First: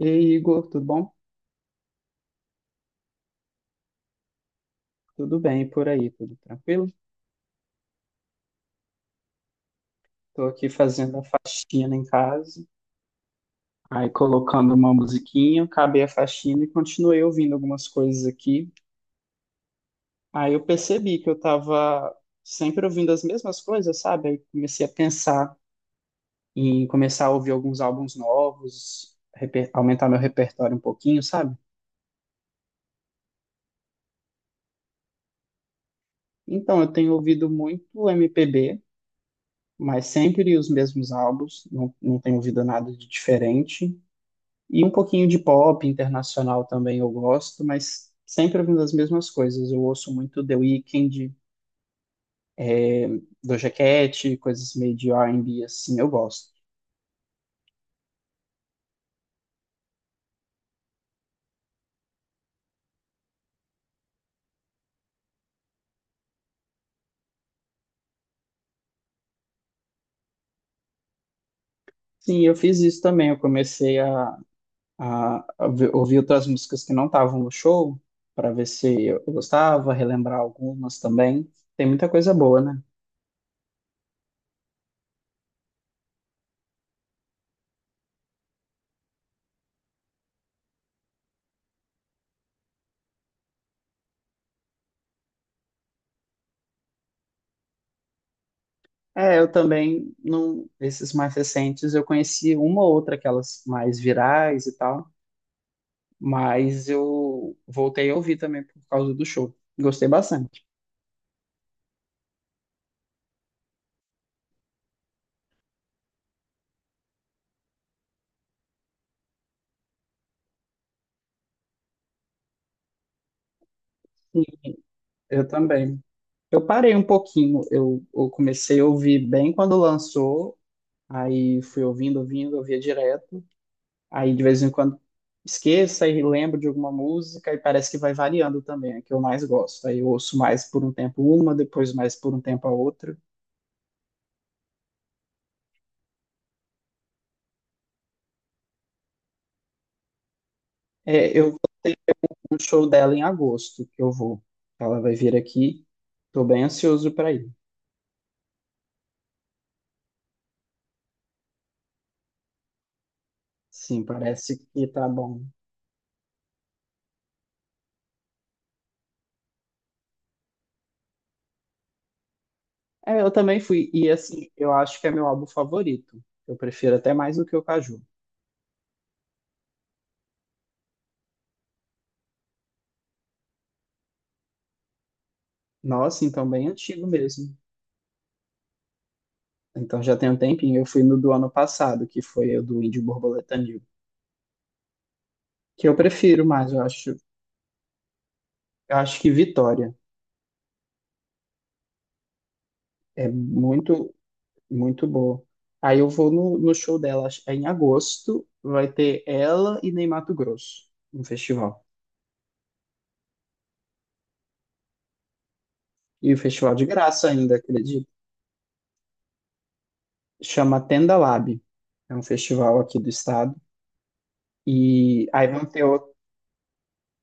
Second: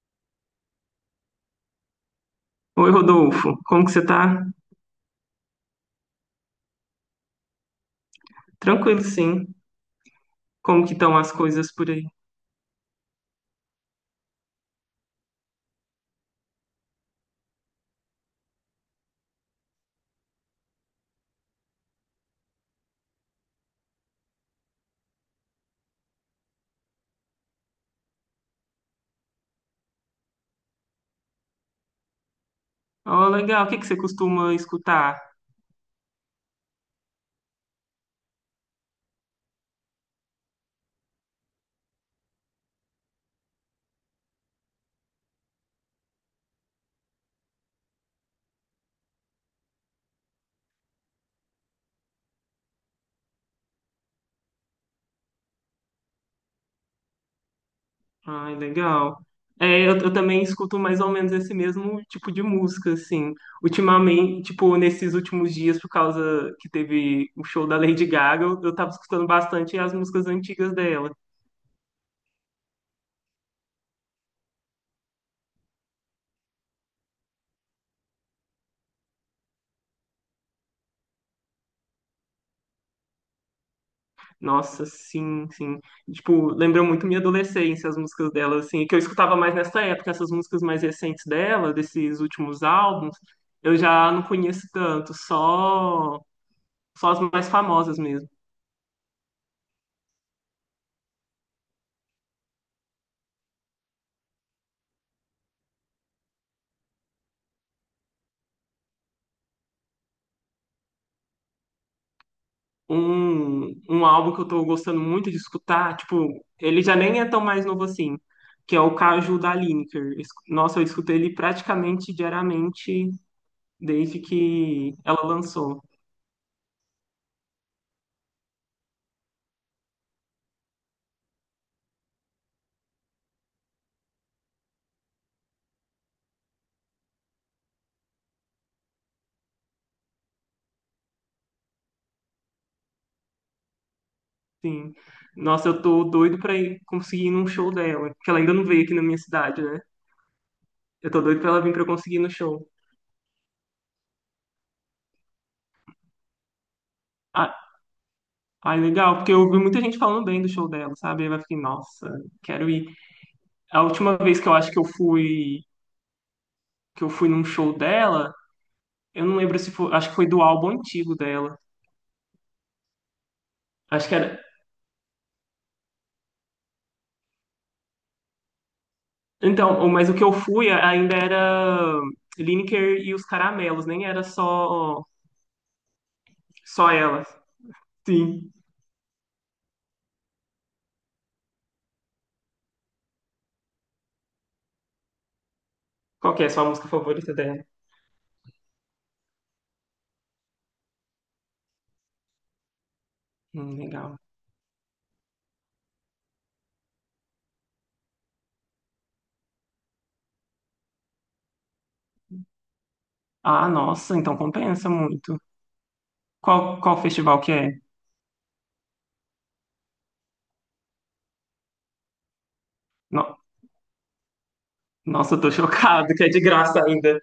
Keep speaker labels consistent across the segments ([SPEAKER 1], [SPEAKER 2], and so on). [SPEAKER 1] E aí, Igor, tudo bom?
[SPEAKER 2] Oi, Rodolfo, como que você tá?
[SPEAKER 1] Tudo bem por aí, tudo tranquilo?
[SPEAKER 2] Tranquilo, sim.
[SPEAKER 1] Tô aqui
[SPEAKER 2] Como que estão
[SPEAKER 1] fazendo a
[SPEAKER 2] as coisas por
[SPEAKER 1] faxina em
[SPEAKER 2] aí?
[SPEAKER 1] casa, aí colocando uma musiquinha, acabei a faxina e continuei ouvindo algumas coisas aqui. Aí eu percebi que eu tava sempre ouvindo as mesmas coisas, sabe? Aí comecei a pensar em começar a ouvir alguns álbuns novos, aumentar meu repertório um pouquinho, sabe?
[SPEAKER 2] Oh, legal. O que que você costuma escutar?
[SPEAKER 1] Então, eu tenho ouvido muito MPB, mas sempre os mesmos álbuns, não tenho ouvido nada de diferente. E um pouquinho de pop internacional também eu gosto, mas sempre ouvindo as mesmas coisas. Eu ouço muito The Weeknd, eh, Doja Cat, coisas meio de R&B, assim, eu gosto.
[SPEAKER 2] Ai, legal. É, eu também escuto mais ou menos esse mesmo tipo de música, assim. Ultimamente, tipo, nesses últimos dias, por causa que teve o show da Lady Gaga, eu tava escutando bastante as músicas antigas dela.
[SPEAKER 1] Sim, eu fiz isso também. Eu comecei a ouvir outras músicas que não estavam no show, para ver se eu gostava, relembrar algumas também. Tem muita coisa boa, né?
[SPEAKER 2] Nossa, sim, sim. Tipo, lembrou muito minha adolescência, as músicas dela, assim, que eu escutava mais nessa época, essas músicas mais recentes dela, desses últimos álbuns, eu já não conheço tanto, só as mais famosas mesmo.
[SPEAKER 1] É, eu também, não, esses mais recentes, eu conheci uma ou outra, aquelas mais virais e tal, mas eu voltei a ouvir também por causa do show. Gostei bastante.
[SPEAKER 2] Um álbum que eu tô gostando muito de escutar, tipo, ele já nem é tão mais novo assim, que é o Caju da Lineker. Nossa, eu escuto ele praticamente diariamente desde
[SPEAKER 1] Sim,
[SPEAKER 2] que ela
[SPEAKER 1] eu
[SPEAKER 2] lançou.
[SPEAKER 1] também. Eu parei um pouquinho, eu comecei a ouvir bem quando lançou, aí fui ouvindo, ouvindo, ouvia direto. Aí de vez em quando esqueço e lembro de alguma música e parece que vai variando também, é que eu mais gosto. Aí eu ouço mais por um tempo uma, depois mais por um tempo a outra.
[SPEAKER 2] Sim. Nossa, eu tô doido pra ir conseguir ir num show dela, que ela ainda não veio aqui na minha cidade, né? Eu tô
[SPEAKER 1] É,
[SPEAKER 2] doido pra
[SPEAKER 1] eu
[SPEAKER 2] ela vir pra eu
[SPEAKER 1] tenho
[SPEAKER 2] conseguir ir no
[SPEAKER 1] um
[SPEAKER 2] show.
[SPEAKER 1] show dela em agosto que eu vou. Ela vai vir aqui. Tô bem ansioso para ir.
[SPEAKER 2] Ah, ai, legal, porque eu ouvi muita gente falando bem do show dela, sabe? Aí eu fiquei, nossa, quero ir. A
[SPEAKER 1] Sim,
[SPEAKER 2] última vez que eu
[SPEAKER 1] parece
[SPEAKER 2] acho
[SPEAKER 1] que tá bom.
[SPEAKER 2] que eu fui num show dela, eu não lembro se foi, acho que foi do álbum antigo dela.
[SPEAKER 1] É, eu também fui.
[SPEAKER 2] Acho
[SPEAKER 1] E
[SPEAKER 2] que era.
[SPEAKER 1] assim, eu acho que é meu álbum favorito. Eu prefiro até mais do que o Caju.
[SPEAKER 2] Então, mas o que eu fui ainda era Lineker e os Caramelos, nem era só
[SPEAKER 1] Nossa, então bem
[SPEAKER 2] só
[SPEAKER 1] antigo
[SPEAKER 2] ela.
[SPEAKER 1] mesmo.
[SPEAKER 2] Sim.
[SPEAKER 1] Então já tem um tempinho. Eu fui no do ano passado, que foi o do Índio Borboleta New. Que eu
[SPEAKER 2] Qual que
[SPEAKER 1] prefiro
[SPEAKER 2] é a sua
[SPEAKER 1] mais, eu
[SPEAKER 2] música
[SPEAKER 1] acho.
[SPEAKER 2] favorita dela?
[SPEAKER 1] Eu acho que Vitória é muito,
[SPEAKER 2] Legal.
[SPEAKER 1] muito boa. Aí eu vou no show dela, é em agosto. Vai ter ela e Ney Mato Grosso no festival.
[SPEAKER 2] Ah, nossa, então compensa muito.
[SPEAKER 1] E o festival
[SPEAKER 2] Qual,
[SPEAKER 1] de
[SPEAKER 2] qual
[SPEAKER 1] graça
[SPEAKER 2] festival que
[SPEAKER 1] ainda,
[SPEAKER 2] é?
[SPEAKER 1] acredito. Chama Tenda Lab. É um festival aqui do
[SPEAKER 2] No-
[SPEAKER 1] estado. E
[SPEAKER 2] Nossa, eu
[SPEAKER 1] aí
[SPEAKER 2] tô
[SPEAKER 1] vão ter outro.
[SPEAKER 2] chocado, que é de graça ainda.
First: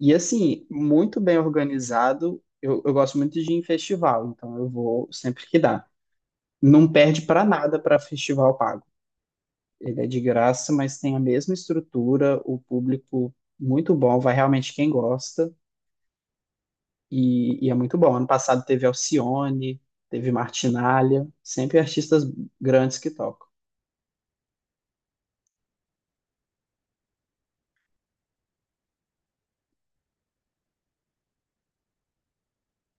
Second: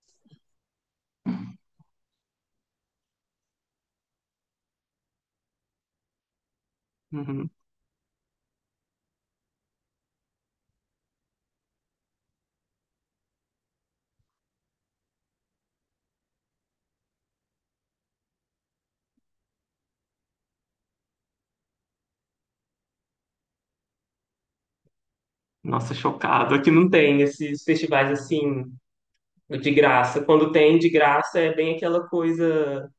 [SPEAKER 1] E assim, muito bem organizado. Eu gosto muito de ir em festival, então eu vou sempre que dá. Não perde para
[SPEAKER 2] Uhum.
[SPEAKER 1] nada para festival pago. Ele é de graça, mas tem a mesma estrutura, o público muito bom, vai realmente quem gosta. E é muito bom. Ano passado teve Alcione, teve Martinália, sempre artistas grandes que tocam.
[SPEAKER 2] Nossa, chocado. Aqui não tem esses festivais assim de graça. Quando tem de graça é bem aquela coisa,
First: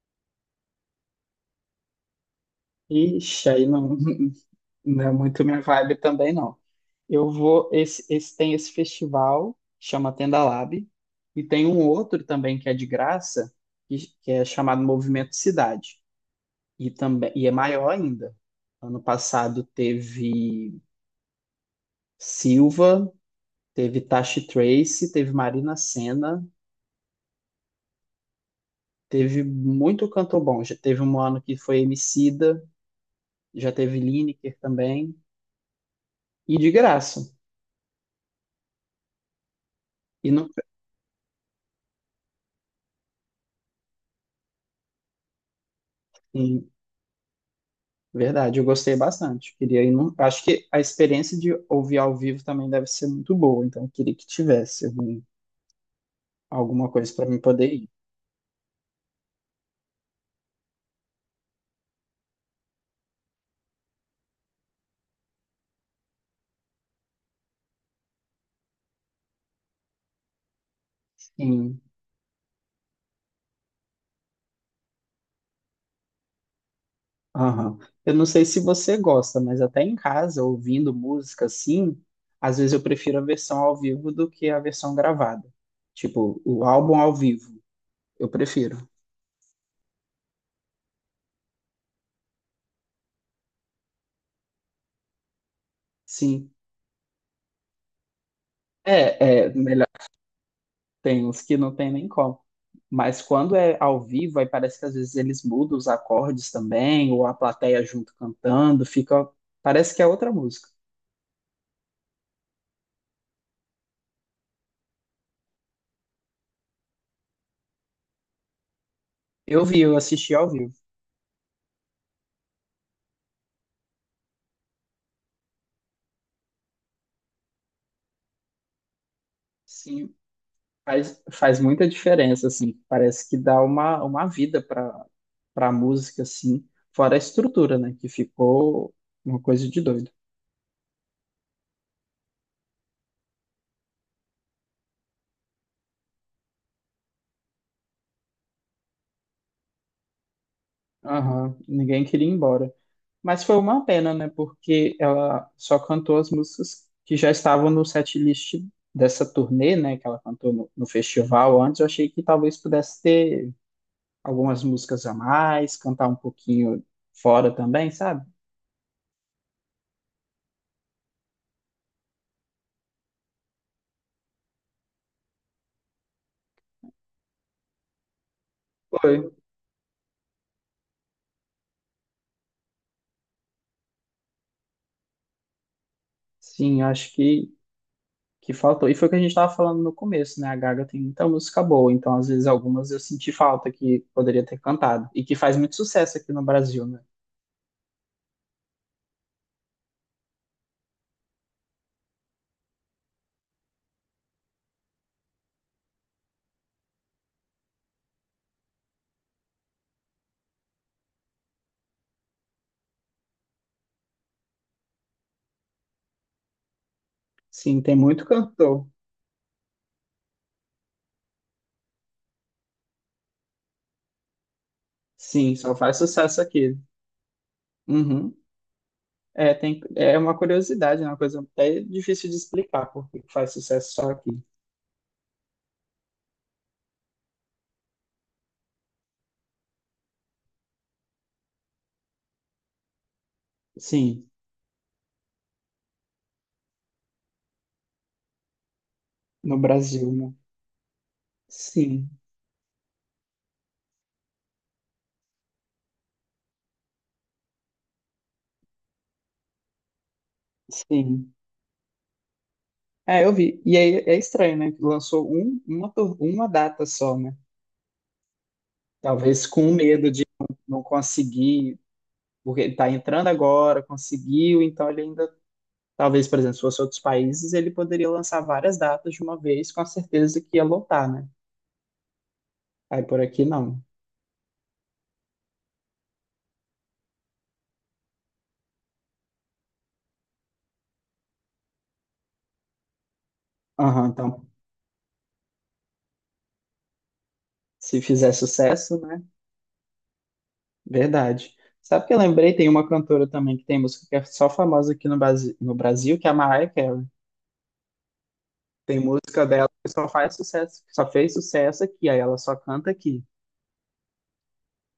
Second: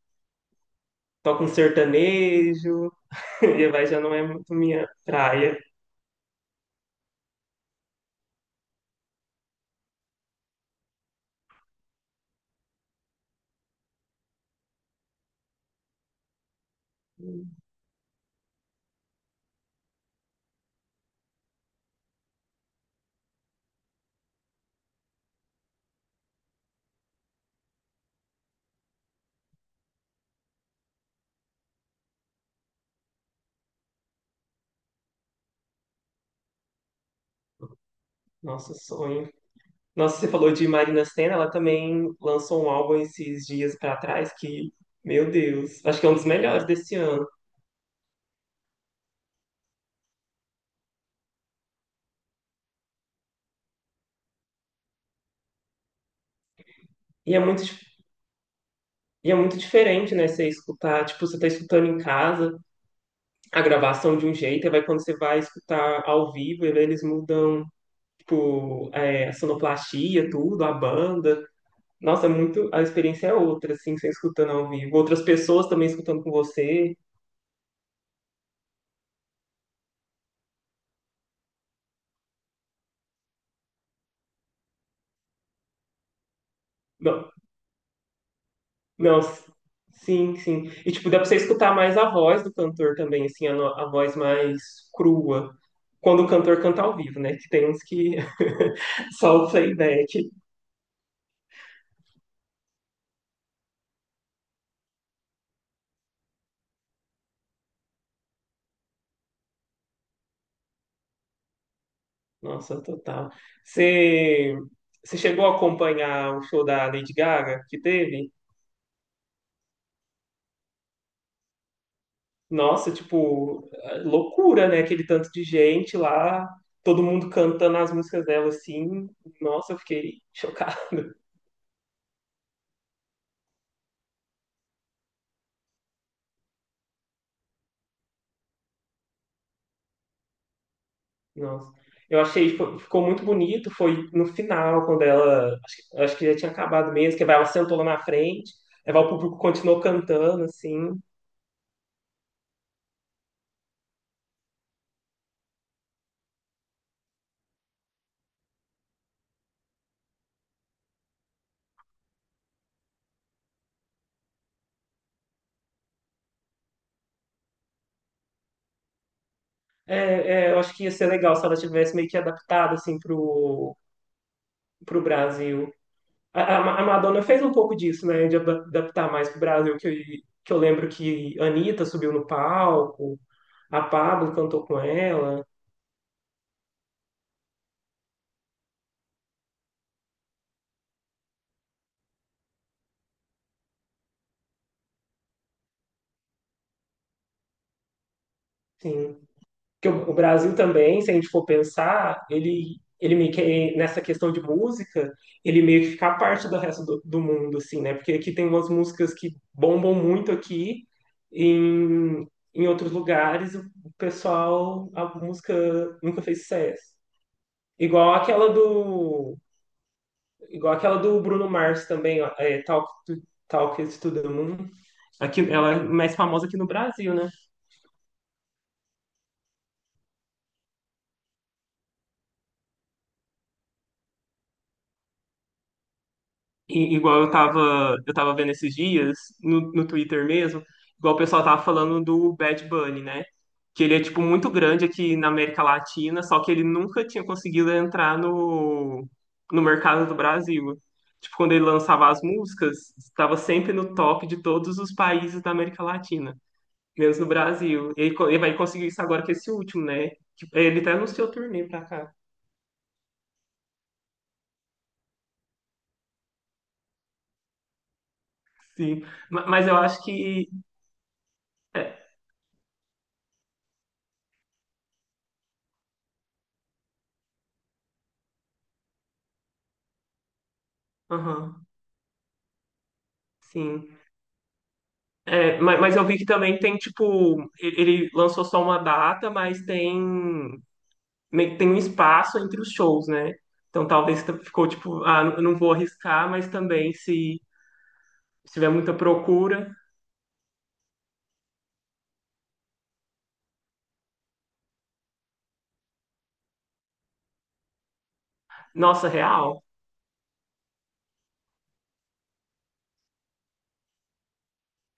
[SPEAKER 2] toca um sertanejo,
[SPEAKER 1] Ixi, aí
[SPEAKER 2] e vai
[SPEAKER 1] não.
[SPEAKER 2] já não é muito minha
[SPEAKER 1] Não é muito
[SPEAKER 2] praia.
[SPEAKER 1] minha vibe também, não. Eu vou. Esse tem esse festival, chama Tenda Lab, e tem um outro também que é de graça, que é chamado Movimento Cidade. E também e é maior ainda. Ano passado teve Silva, teve Tashi Trace, teve Marina Senna, teve muito cantor bom. Já teve um ano que foi Emicida, já teve Lineker também, e de graça.
[SPEAKER 2] Nossa, sonho. Nossa, você
[SPEAKER 1] E não,
[SPEAKER 2] falou de Marina Sena, ela também lançou um álbum esses dias pra trás que, meu Deus, acho que é um dos melhores desse ano.
[SPEAKER 1] verdade, eu gostei bastante. Acho que a experiência de ouvir ao vivo também deve ser muito boa, então eu queria que tivesse alguma coisa para
[SPEAKER 2] E
[SPEAKER 1] mim
[SPEAKER 2] é muito
[SPEAKER 1] poder ir.
[SPEAKER 2] E é muito diferente, né? Você escutar, tipo, você tá escutando em casa a gravação de um jeito, e vai quando você vai escutar ao vivo, eles mudam, tipo, é, a sonoplastia, tudo, a banda.
[SPEAKER 1] Sim.
[SPEAKER 2] Nossa, é muito, a experiência é outra, assim, você escutando ao vivo. Outras pessoas também escutando com você.
[SPEAKER 1] Aham. Eu não sei se você gosta, mas até em casa, ouvindo música assim, às vezes eu prefiro a versão ao vivo do que a versão gravada. Tipo, o álbum ao
[SPEAKER 2] Não,
[SPEAKER 1] vivo, eu prefiro.
[SPEAKER 2] não, sim, sim. E, tipo, dá pra você escutar mais a voz do cantor também, assim, a, no- a voz mais crua. Quando o
[SPEAKER 1] Sim.
[SPEAKER 2] cantor canta ao vivo, né? Que tem uns que só
[SPEAKER 1] É, é,
[SPEAKER 2] o playback.
[SPEAKER 1] tem uns que não tem nem como. Mas quando é ao vivo, aí parece que às vezes eles mudam os acordes também, ou a plateia junto cantando, fica. Parece que é outra música.
[SPEAKER 2] Nossa, total. Você, você chegou a acompanhar o show da Lady Gaga que teve?
[SPEAKER 1] Eu vi, eu assisti ao vivo.
[SPEAKER 2] Nossa, tipo, é loucura, né? Aquele tanto de gente lá, todo mundo cantando as músicas dela assim. Nossa, eu
[SPEAKER 1] Sim,
[SPEAKER 2] fiquei chocado.
[SPEAKER 1] faz muita diferença, assim. Parece que dá uma vida para para a música, assim. Fora a estrutura, né? Que ficou uma coisa de doido.
[SPEAKER 2] Nossa. Eu achei, ficou muito bonito. Foi no final, quando ela, acho que já tinha acabado mesmo, que ela sentou lá na frente, aí o público continuou cantando, assim.
[SPEAKER 1] Aham, ninguém queria ir embora. Mas foi uma pena, né? Porque ela só cantou as músicas que já estavam no setlist dessa turnê, né? Que ela cantou no festival antes. Eu achei que talvez pudesse ter algumas músicas a mais, cantar um pouquinho fora também, sabe?
[SPEAKER 2] É, é, eu acho que ia ser legal se ela tivesse meio que adaptado, assim, pro Brasil. A Madonna fez um pouco disso, né? De adaptar mais
[SPEAKER 1] Foi.
[SPEAKER 2] pro Brasil, que, que eu lembro que a Anitta subiu no palco, a Pabllo cantou com ela,
[SPEAKER 1] Sim, que faltou. E foi o que a gente estava falando no começo, né? A Gaga tem muita música boa, então às vezes algumas eu senti falta que poderia ter cantado. E que faz muito sucesso aqui no Brasil, né?
[SPEAKER 2] sim. Que o Brasil também, se a gente for pensar, ele meio que, nessa questão de música, ele meio que fica à parte do resto do mundo, assim, né? Porque aqui tem umas músicas que bombam muito aqui, em, em outros lugares o pessoal, a música nunca fez sucesso.
[SPEAKER 1] Sim, tem
[SPEAKER 2] Igual
[SPEAKER 1] muito
[SPEAKER 2] aquela
[SPEAKER 1] cantor.
[SPEAKER 2] do Igual aquela do Bruno Mars também, ó, é, Talk It to the Moon. Aqui,
[SPEAKER 1] Sim,
[SPEAKER 2] ela
[SPEAKER 1] só
[SPEAKER 2] é
[SPEAKER 1] faz
[SPEAKER 2] mais
[SPEAKER 1] sucesso
[SPEAKER 2] famosa aqui no
[SPEAKER 1] aqui.
[SPEAKER 2] Brasil, né?
[SPEAKER 1] Uhum. É, tem, é uma curiosidade, né? Uma coisa até difícil de explicar porque faz sucesso só aqui.
[SPEAKER 2] E, eu tava vendo esses dias, no Twitter mesmo, igual o pessoal tava falando do Bad Bunny, né? Que ele é, tipo,
[SPEAKER 1] Sim,
[SPEAKER 2] muito grande aqui na América Latina, só que ele nunca tinha conseguido entrar
[SPEAKER 1] no
[SPEAKER 2] no mercado
[SPEAKER 1] Brasil,
[SPEAKER 2] do
[SPEAKER 1] né?
[SPEAKER 2] Brasil. Tipo, quando ele lançava
[SPEAKER 1] Sim,
[SPEAKER 2] as músicas, estava sempre no top de todos os países da América Latina. Mesmo no Brasil. Ele, ele vai conseguir isso agora com esse último, né? Que ele até anunciou
[SPEAKER 1] sim.
[SPEAKER 2] turnê pra cá.
[SPEAKER 1] É, eu vi. E aí é estranho, né? Que lançou um, uma, uma data só, né?
[SPEAKER 2] Sim.
[SPEAKER 1] Talvez
[SPEAKER 2] Mas
[SPEAKER 1] com
[SPEAKER 2] eu acho
[SPEAKER 1] medo de
[SPEAKER 2] que.
[SPEAKER 1] não conseguir,
[SPEAKER 2] É,
[SPEAKER 1] porque ele está entrando agora, conseguiu, então ele ainda. Talvez, por exemplo, se fosse outros países, ele poderia lançar várias datas de uma vez, com a certeza que ia lotar, né?
[SPEAKER 2] aham,
[SPEAKER 1] Aí por aqui não.
[SPEAKER 2] sim. É, mas, eu vi que também tem, tipo. Ele lançou só uma data, mas tem, tem um espaço entre os shows, né? Então
[SPEAKER 1] Aham,
[SPEAKER 2] talvez
[SPEAKER 1] então,
[SPEAKER 2] ficou tipo, ah, não vou arriscar, mas também se,
[SPEAKER 1] se fizer
[SPEAKER 2] se tiver muita
[SPEAKER 1] sucesso, né?
[SPEAKER 2] procura.
[SPEAKER 1] Verdade. Sabe que eu lembrei? Tem uma cantora também que tem música que é só famosa aqui no Brasil, no Brasil, que é a Mariah Carey. Tem
[SPEAKER 2] Nossa,
[SPEAKER 1] música
[SPEAKER 2] real.
[SPEAKER 1] dela que só faz sucesso, só fez sucesso aqui, aí ela só canta aqui.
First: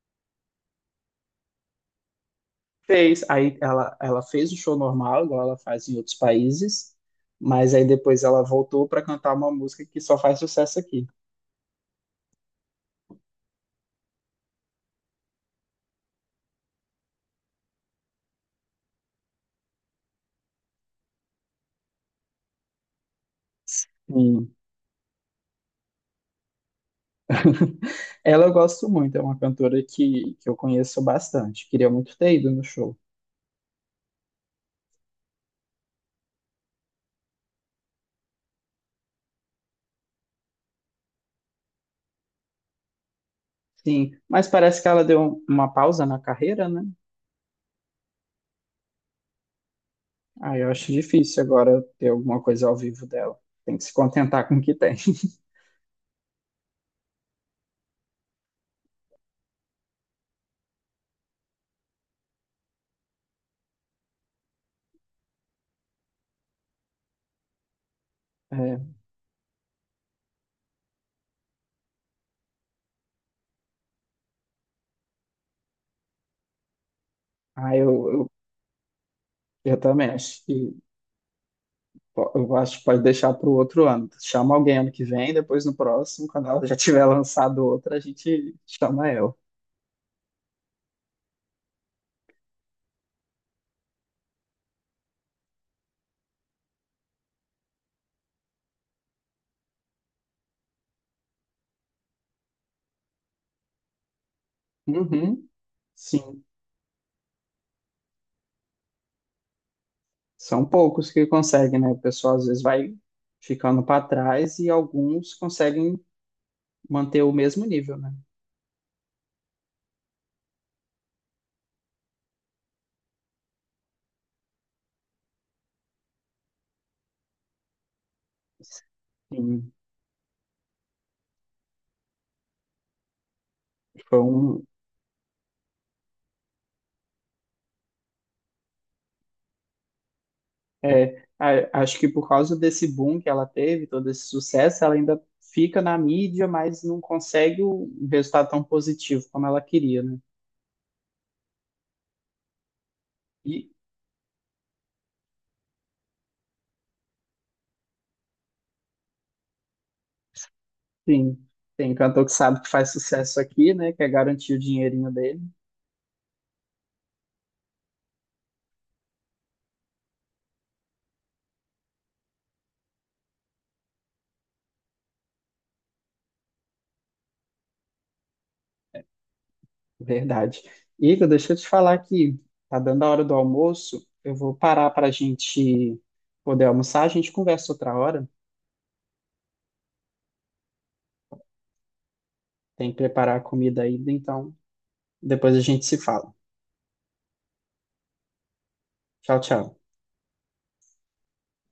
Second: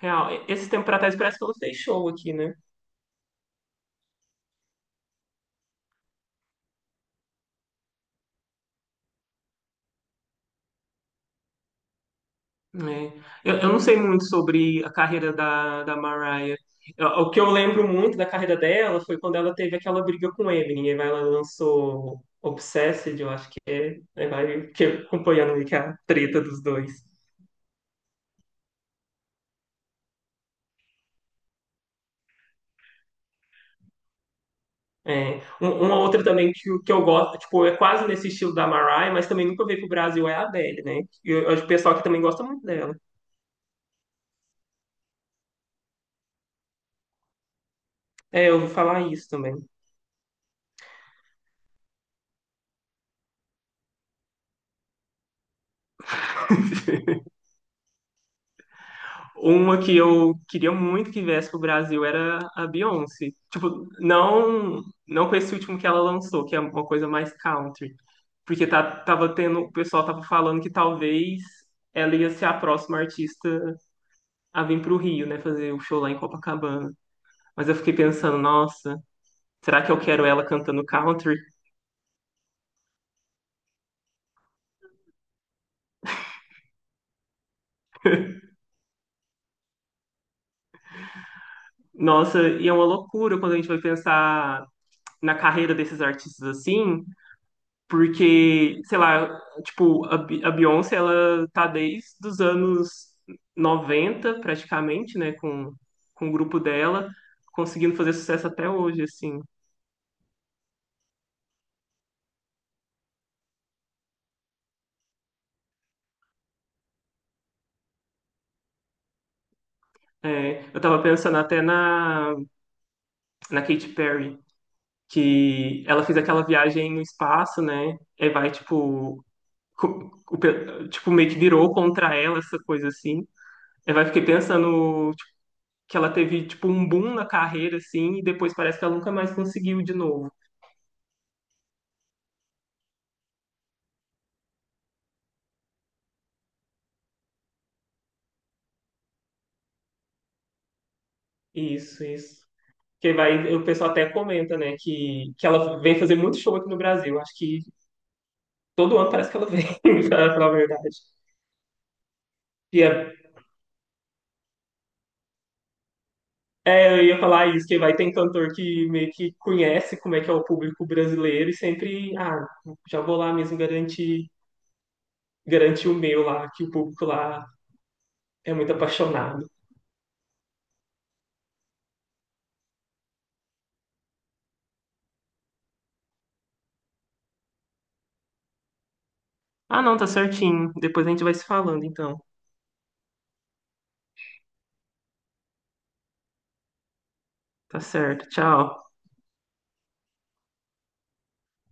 [SPEAKER 2] Real. Esse tempo pra trás parece que ela fez show aqui, né?
[SPEAKER 1] Fez, aí ela fez o show normal, igual ela faz em outros países, mas aí depois ela voltou para cantar uma música que só faz sucesso aqui.
[SPEAKER 2] Né, eu não sei muito sobre a carreira da Mariah. O que eu lembro muito da carreira dela foi quando ela teve aquela briga com o Eminem. E aí ela lançou Obsessed, eu acho que é. Aí
[SPEAKER 1] Sim.
[SPEAKER 2] vai que acompanhando ali que é a treta dos dois.
[SPEAKER 1] Ela eu gosto muito, é uma cantora que eu conheço bastante. Queria muito ter ido no show.
[SPEAKER 2] É. Uma outra também que, que eu gosto, tipo, é quase nesse estilo da Mariah, mas também nunca veio pro Brasil, é a Adele, né? E eu acho que o pessoal aqui também gosta muito dela.
[SPEAKER 1] Sim, mas parece que ela deu uma pausa na carreira, né?
[SPEAKER 2] É, eu ouvi falar isso também.
[SPEAKER 1] Ah, eu acho difícil agora ter alguma coisa ao vivo dela. Tem que se contentar com o que tem.
[SPEAKER 2] Uma que eu queria muito que viesse pro Brasil era a Beyoncé. Tipo, não, não com esse último que ela lançou, que é uma coisa mais country. Porque tá,
[SPEAKER 1] É,
[SPEAKER 2] tava tendo, o pessoal tava falando que talvez ela ia ser a próxima artista a vir pro Rio, né? Fazer o show lá em Copacabana. Mas eu
[SPEAKER 1] ah,
[SPEAKER 2] fiquei pensando, nossa,
[SPEAKER 1] eu
[SPEAKER 2] será que eu
[SPEAKER 1] também
[SPEAKER 2] quero
[SPEAKER 1] acho
[SPEAKER 2] ela
[SPEAKER 1] que
[SPEAKER 2] cantando country?
[SPEAKER 1] eu acho que pode deixar para o outro ano. Chama alguém ano que vem, depois no próximo, quando ela já tiver lançado outra, a gente chama ela.
[SPEAKER 2] Nossa, e é uma loucura quando a gente vai pensar na carreira desses artistas assim, porque, sei lá, tipo, a Beyoncé, ela tá desde os anos 90 praticamente, né,
[SPEAKER 1] Uhum,
[SPEAKER 2] com o
[SPEAKER 1] sim.
[SPEAKER 2] grupo dela, conseguindo fazer sucesso até hoje, assim.
[SPEAKER 1] São poucos que conseguem, né? O pessoal às vezes vai ficando para trás e alguns conseguem manter o mesmo nível, né?
[SPEAKER 2] É, eu tava pensando até na Katy Perry, que ela fez aquela viagem no espaço, né, e vai, tipo,
[SPEAKER 1] Sim,
[SPEAKER 2] tipo, meio que virou contra ela, essa coisa assim. Eu vai
[SPEAKER 1] foi
[SPEAKER 2] fiquei
[SPEAKER 1] um.
[SPEAKER 2] pensando tipo, que ela teve tipo um boom na carreira assim e depois parece que ela nunca mais conseguiu de novo.
[SPEAKER 1] É, acho que por causa desse boom que ela teve, todo esse sucesso, ela ainda fica na mídia, mas não consegue o resultado tão positivo como ela queria, né?
[SPEAKER 2] Isso, isso. Que vai, o
[SPEAKER 1] E,
[SPEAKER 2] pessoal até comenta, né, que ela vem fazer muito show aqui no Brasil. Acho que todo ano parece que ela vem, pra falar a verdade.
[SPEAKER 1] sim, tem cantor que sabe que
[SPEAKER 2] E
[SPEAKER 1] faz
[SPEAKER 2] é,
[SPEAKER 1] sucesso aqui, né? Quer garantir o dinheirinho dele.
[SPEAKER 2] é, eu ia falar isso, que vai, tem cantor que meio que conhece como é que é o público brasileiro e sempre, ah, já vou lá mesmo garantir, garantir o meu lá, que o público lá é muito apaixonado.
[SPEAKER 1] Verdade. Igor, deixa eu te falar que tá dando a hora do almoço. Eu vou parar para a gente poder almoçar. A gente conversa outra hora.
[SPEAKER 2] Ah, não, tá certinho. Depois a gente vai se falando, então.
[SPEAKER 1] Tem que preparar a comida ainda, então depois a gente se fala.
[SPEAKER 2] Tá certo. Tchau.
[SPEAKER 1] Tchau, tchau.